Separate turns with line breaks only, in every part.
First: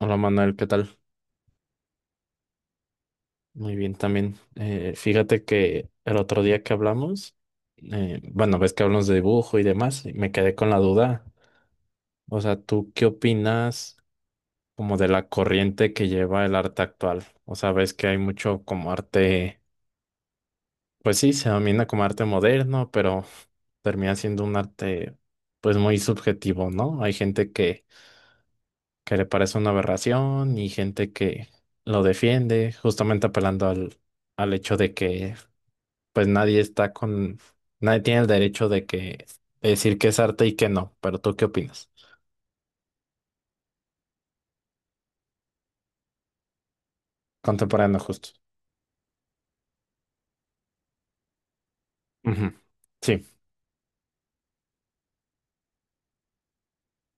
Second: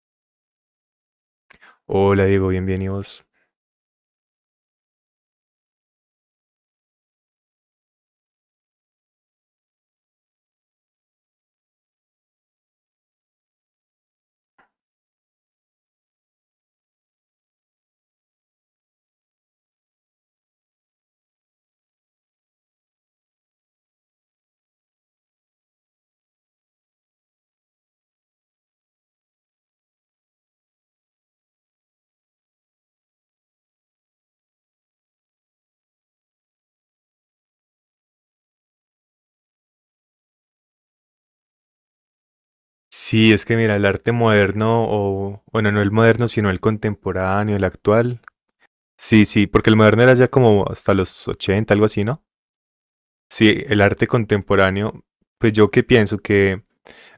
Hola Manuel, ¿qué tal?
Hola Diego, bienvenidos.
Muy bien también. Fíjate que el otro día que hablamos, bueno, ves que hablamos de dibujo y demás, y me quedé con la duda. O sea, ¿tú qué opinas como de la corriente que lleva el arte actual? O sea, ves que hay mucho como arte, pues sí, se domina como arte moderno, pero termina siendo un arte pues muy subjetivo, ¿no? Hay gente que le parece una aberración y gente que lo defiende, justamente apelando al hecho de que pues nadie está con, nadie tiene el derecho de decir que es arte y que no, pero ¿tú qué opinas?
Sí, es que mira, el arte moderno, o bueno, no el moderno, sino el contemporáneo, el
Contemporáneo
actual.
justo.
Sí, sí, porque el moderno era ya como hasta los 80, algo así, ¿no?
Ujú. Sí,
Sí, el arte contemporáneo, pues yo que pienso que,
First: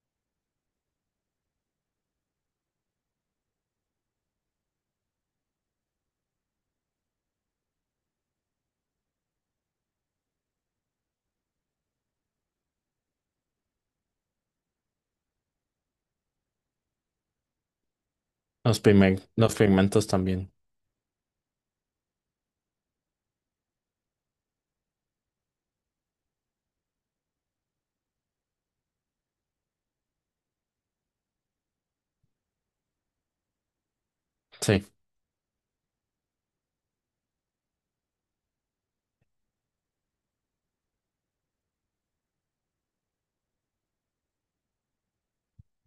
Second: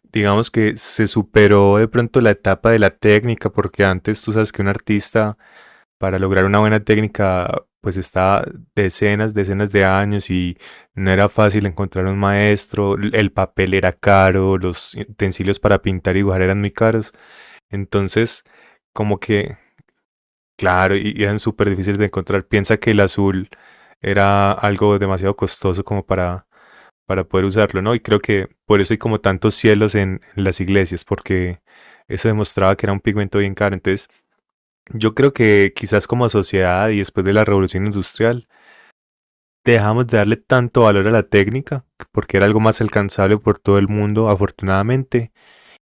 digamos que se superó de pronto la etapa de la técnica, porque antes tú sabes que un artista para lograr una buena técnica, pues está decenas, decenas de años y no era fácil encontrar un maestro, el papel era caro, los utensilios para pintar y dibujar eran muy caros, entonces como
los
que,
pigmentos también.
claro, y eran súper difíciles de encontrar. Piensa que el azul era algo demasiado costoso como para poder usarlo, ¿no? Y creo que por eso hay como tantos cielos en las iglesias, porque eso demostraba que era un pigmento bien caro. Entonces,
Sí.
yo creo que quizás como sociedad y después de la revolución industrial, dejamos de darle tanto valor a la técnica, porque era algo más alcanzable por todo el mundo, afortunadamente,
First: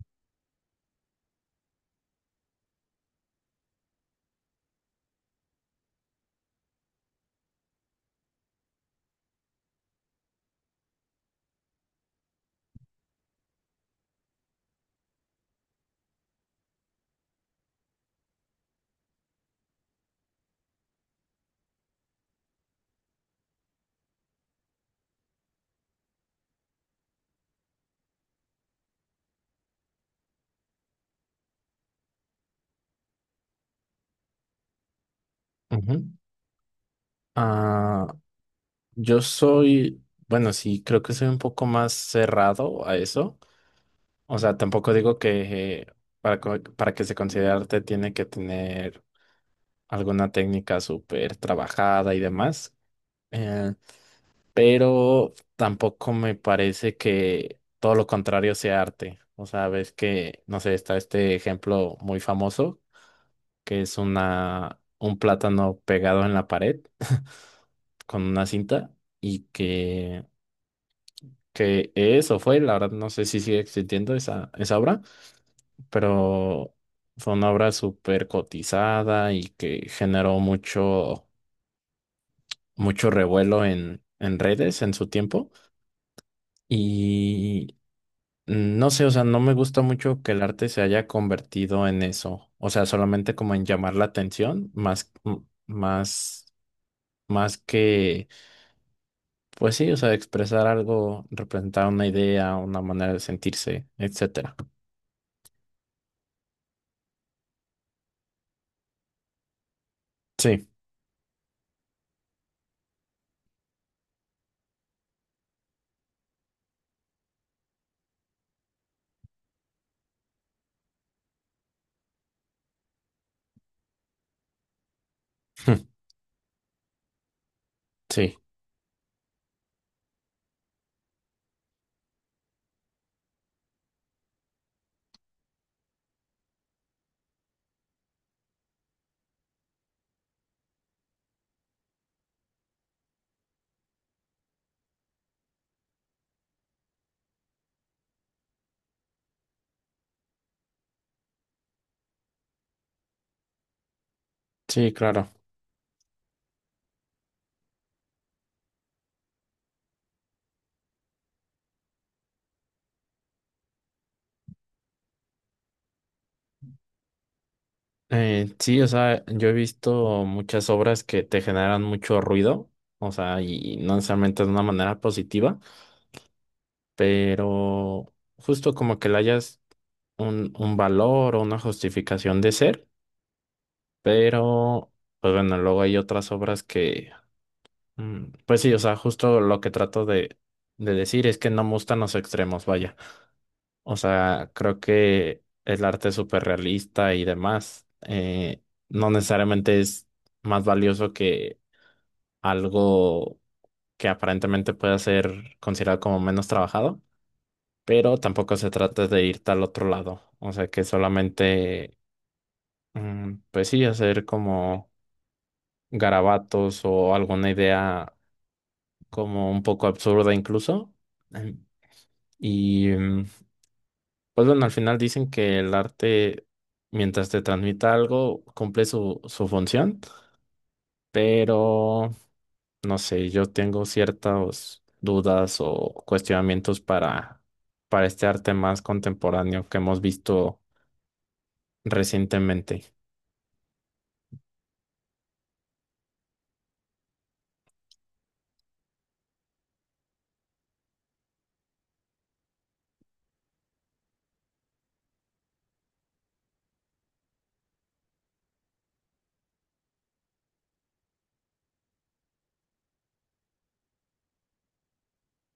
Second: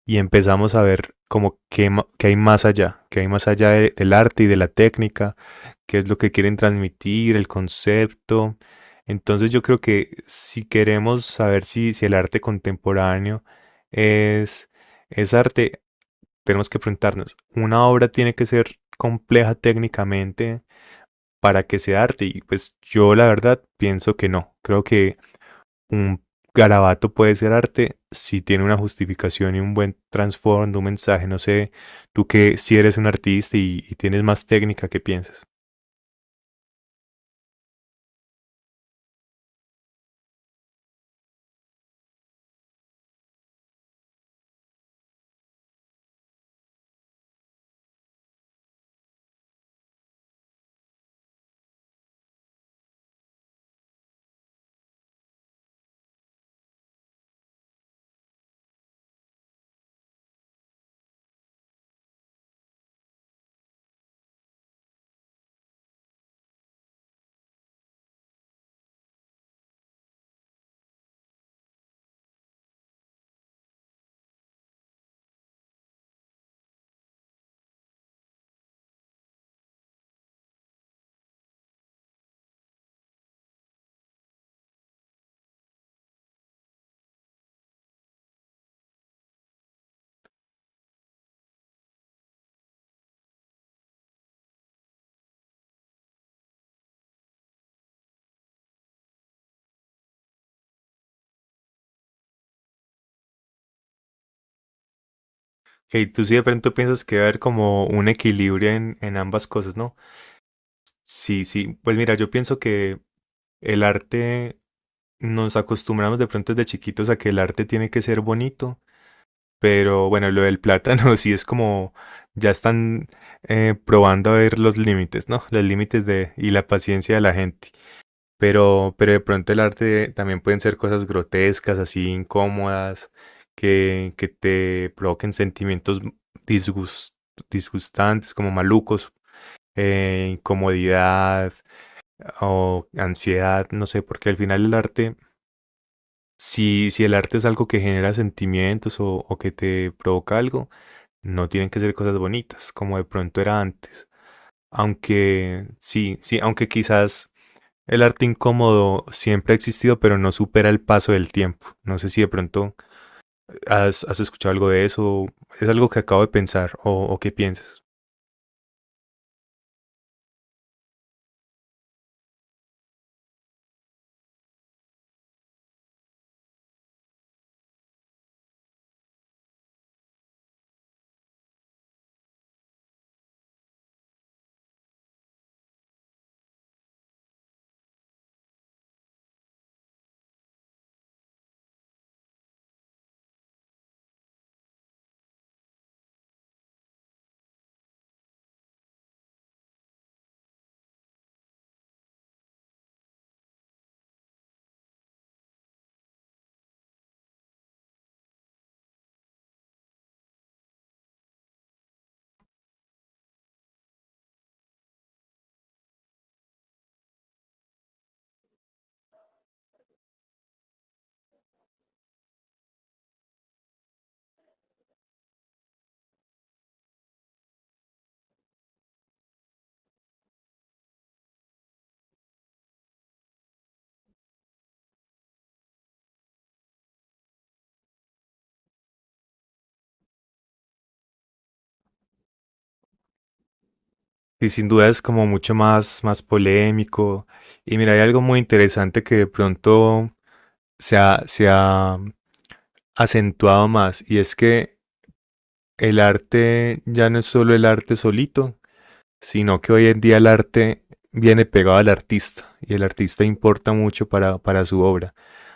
y empezamos a ver como que, que hay más allá, que hay más allá del arte y de la técnica, qué es lo que quieren transmitir, el concepto. Entonces yo creo que si queremos saber si, si el arte contemporáneo es, es arte, tenemos que preguntarnos, ¿una obra tiene que ser compleja técnicamente para que sea arte? Y pues yo la verdad pienso que no. Creo que un garabato puede ser arte si tiene una justificación y un buen trasfondo, un mensaje. No sé, tú que si eres un artista y tienes más técnica, ¿qué piensas?
Ujú. Ah, yo soy, bueno, sí, creo que soy un poco más cerrado a eso. O sea, tampoco digo que para que se considere arte tiene que tener alguna técnica súper trabajada y demás. Eh, pero tampoco me parece que todo lo contrario sea arte. O sea, ves que, no sé, está este ejemplo muy famoso, que es un plátano pegado en la pared con una cinta y que eso fue, la verdad no sé si sigue existiendo esa obra, pero fue una obra súper cotizada y que generó mucho, mucho revuelo en redes en su tiempo. Y No sé, o sea, no me gusta mucho que el arte se haya convertido en eso, o sea, solamente como en llamar la atención, más que, pues sí, o sea, expresar algo, representar una idea, una manera de sentirse, etcétera.
Hey, tú sí de pronto piensas que va a haber como un equilibrio en ambas cosas, ¿no?
Sí,
Sí, sí. Pues mira, yo pienso que el arte nos acostumbramos de pronto desde chiquitos a que el arte tiene que ser bonito. Pero bueno, lo del plátano sí es como ya están probando a ver los límites, ¿no? Los límites de y la paciencia de la gente.
sí,
Pero de pronto el arte también pueden ser cosas grotescas, así incómodas, que te provoquen sentimientos disgust- disgustantes, como malucos, incomodidad o ansiedad, no sé, porque al final el arte si, si el arte es algo que genera sentimientos o que te provoca algo, no tienen que ser cosas bonitas, como de pronto era antes.
sí, claro.
Aunque sí, sí, aunque quizás el arte incómodo siempre ha existido, pero no supera el paso del tiempo. No sé si de pronto has escuchado algo de eso, es algo que acabo de pensar o qué piensas.
Sí, o sea, yo he visto muchas obras que te generan mucho ruido, o sea, y no necesariamente de una manera positiva, pero justo como que la hayas un valor o una justificación de ser, pero pues bueno, luego hay otras obras que, pues sí, o sea, justo lo que trato de decir es que no me gustan los extremos, vaya. O sea, creo que el arte súper realista y demás no necesariamente es más valioso que algo que aparentemente pueda ser considerado como menos trabajado. Pero tampoco se trata de ir al otro lado, o sea que solamente pues sí, hacer como garabatos o alguna idea como un poco absurda incluso. Em, Y pues bueno, al final dicen que el arte, mientras te transmita algo, cumple su función, pero no sé, yo tengo ciertas dudas o cuestionamientos para este arte más contemporáneo que hemos visto recientemente.
Y sin duda es como mucho más, más polémico. Y mira, hay algo muy interesante que de pronto se ha acentuado más y es que el arte ya no es solo el arte solito, sino que hoy en día el arte viene pegado al artista y el artista importa mucho para su obra.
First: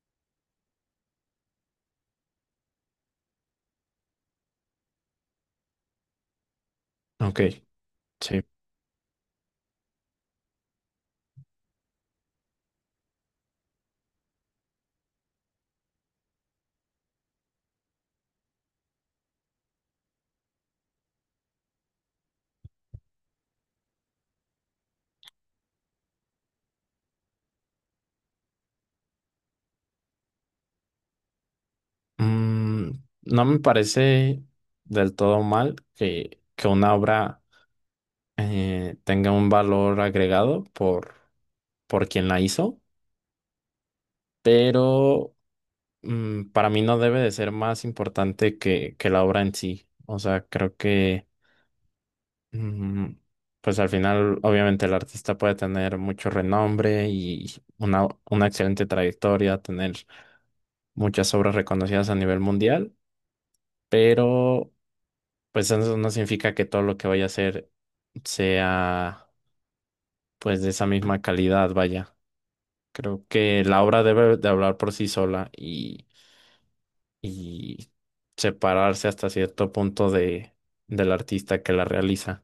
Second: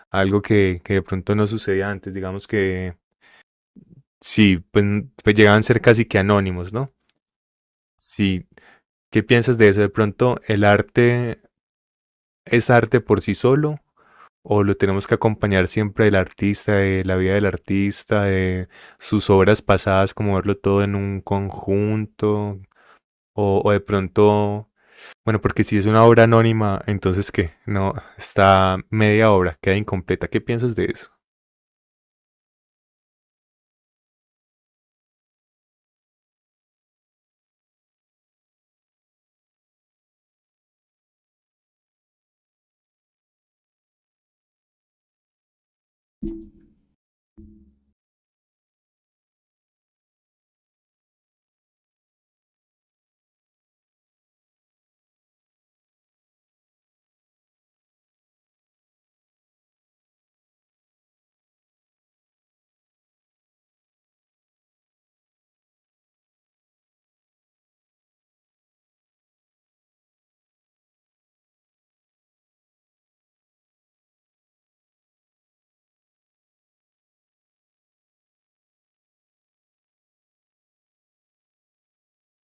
Algo que de pronto no sucedía antes, digamos que sí, pues llegaban a ser casi que anónimos, ¿no?
Ok, sí.
Sí, ¿qué piensas de eso? De pronto, ¿el arte es arte por sí solo o lo tenemos que acompañar siempre del artista, de la vida del artista, de sus obras pasadas, como verlo todo en un conjunto? O de pronto, bueno, porque si es una obra anónima, entonces ¿qué? No, está media obra, queda incompleta. ¿Qué piensas de eso?
Mm, no me parece del todo mal que una obra tenga un valor agregado por quien la hizo, pero para mí no debe de ser más importante que la obra en sí. O sea, creo que mm, pues al final obviamente el artista puede tener mucho renombre y una excelente trayectoria, tener muchas obras reconocidas a nivel mundial, pero pues eso no significa que todo lo que vaya a hacer sea pues de esa misma calidad, vaya. Creo que la obra debe de hablar por sí sola y separarse hasta cierto punto de, del artista que la realiza.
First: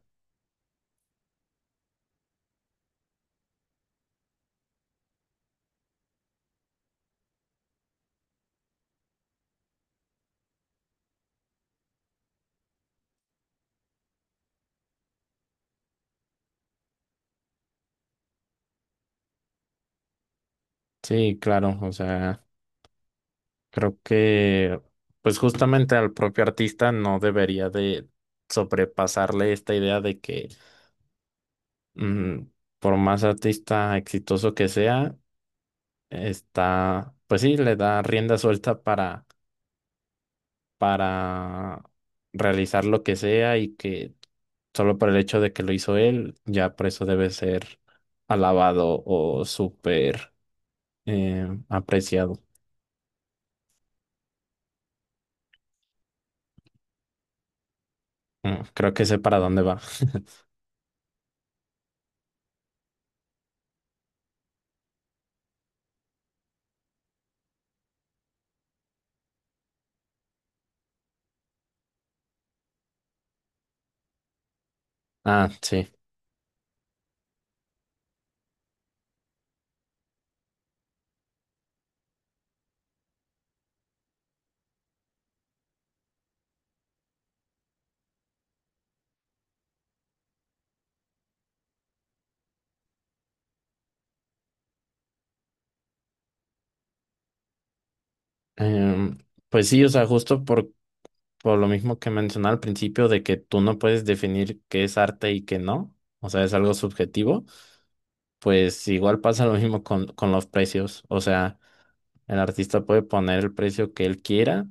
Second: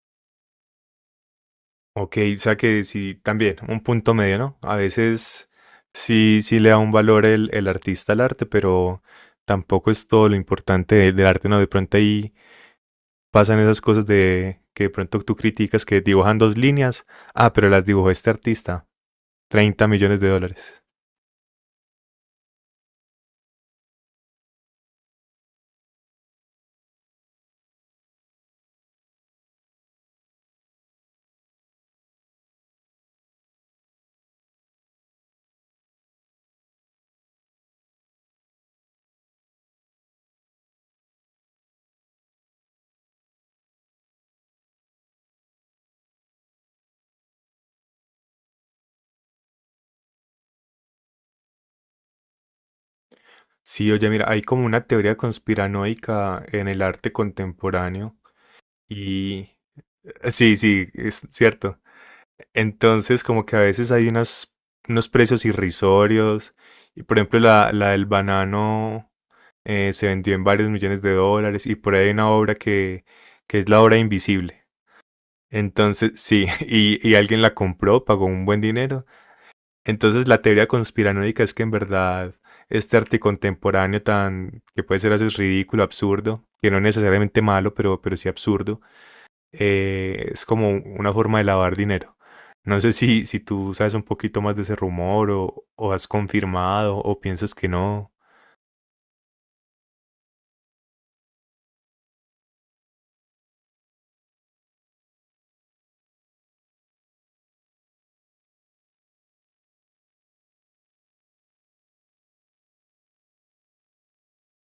Ok, o sea que sí, también, un punto medio, ¿no? A veces sí, sí le da un valor el artista al arte, pero tampoco es todo lo importante del arte, ¿no? De pronto ahí pasan esas cosas de que de pronto tú criticas que dibujan dos líneas, ah, pero las dibujó este artista, 30 millones de dólares.
Sí, claro, o sea, creo que pues justamente al propio artista no debería de sobrepasarle esta idea de que mm, por más artista exitoso que sea, está, pues sí, le da rienda suelta para realizar lo que sea y que solo por el hecho de que lo hizo él, ya por eso debe ser alabado o súper apreciado.
Sí, oye, mira, hay como una teoría conspiranoica en el arte contemporáneo
Creo que sé para
y
dónde va.
sí, sí, es cierto. Entonces, como que a veces hay unos precios irrisorios y por ejemplo la del banano se vendió en varios millones de dólares y por ahí hay una obra que es la obra invisible.
Ah, sí.
Entonces, sí, y alguien la compró, pagó un buen dinero, entonces la teoría conspiranoica es que en verdad este arte contemporáneo tan que puede ser a veces ridículo, absurdo, que no es necesariamente malo, pero sí absurdo, es como una forma de lavar dinero. No sé si, si tú sabes un poquito más de ese rumor o has confirmado o piensas que no.
Em, pues sí, o sea, justo por lo mismo que mencioné al principio de que tú no puedes definir qué es arte y qué no, o sea, es algo subjetivo, pues igual pasa lo mismo con los precios, o sea, el artista puede poner el precio que él quiera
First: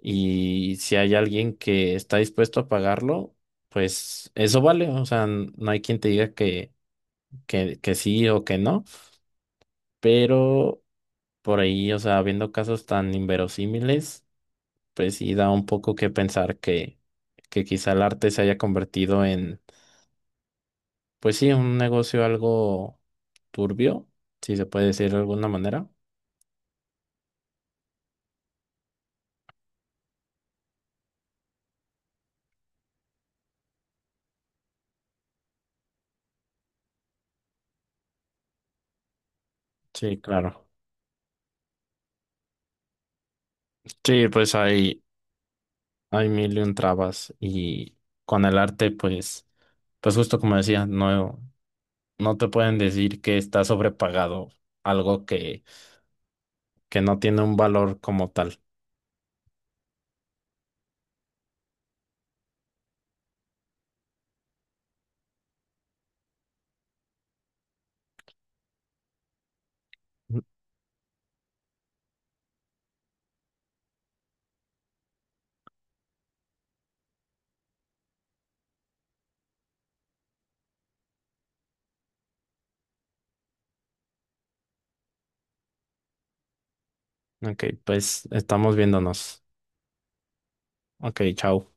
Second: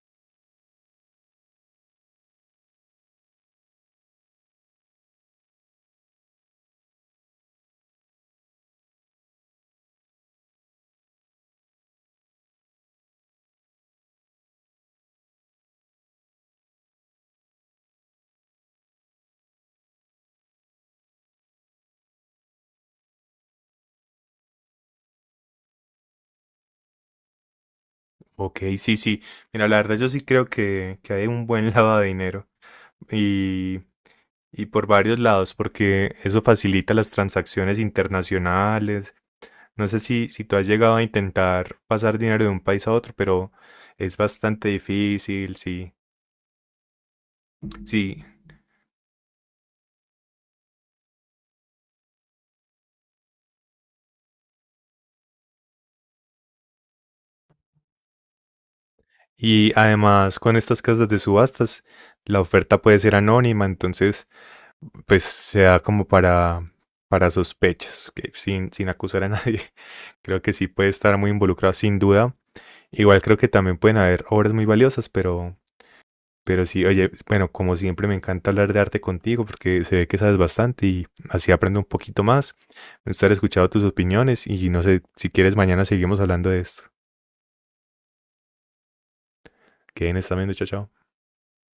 y si hay alguien que está dispuesto a pagarlo, pues eso vale. O sea, n- no hay quien te diga que, que sí o que no, pero por ahí, o sea, viendo casos tan inverosímiles, pues sí da un poco que pensar que quizá el arte se haya convertido en, pues sí, un negocio algo turbio, si se puede decir de alguna manera.
Ok, sí, sí. Mira, la verdad yo sí creo que hay un buen lavado de dinero y, y por varios lados, porque eso facilita las transacciones internacionales. No sé
Sí,
si, si tú
claro.
has llegado a intentar pasar dinero de un país a otro, pero es
Sí, pues
bastante difícil, sí,
hay mil y un trabas y
sí.
con el arte, pues, pues justo como decía, no, no te pueden decir que está sobrepagado algo que no tiene un valor como tal.
Y además con estas casas de subastas, la oferta puede ser anónima, entonces pues se da como para sospechas, que sin acusar a nadie. Creo que sí puede estar muy involucrado, sin duda. Igual creo que también pueden haber obras muy valiosas, pero sí, oye, bueno, como siempre me encanta hablar de arte contigo porque se ve que sabes bastante y así aprendo un poquito más. Me gustaría escuchar tus opiniones y no sé si quieres mañana seguimos hablando de esto.
Ok, pues estamos viéndonos.
Que en esta chao, chao.
Ok, chao.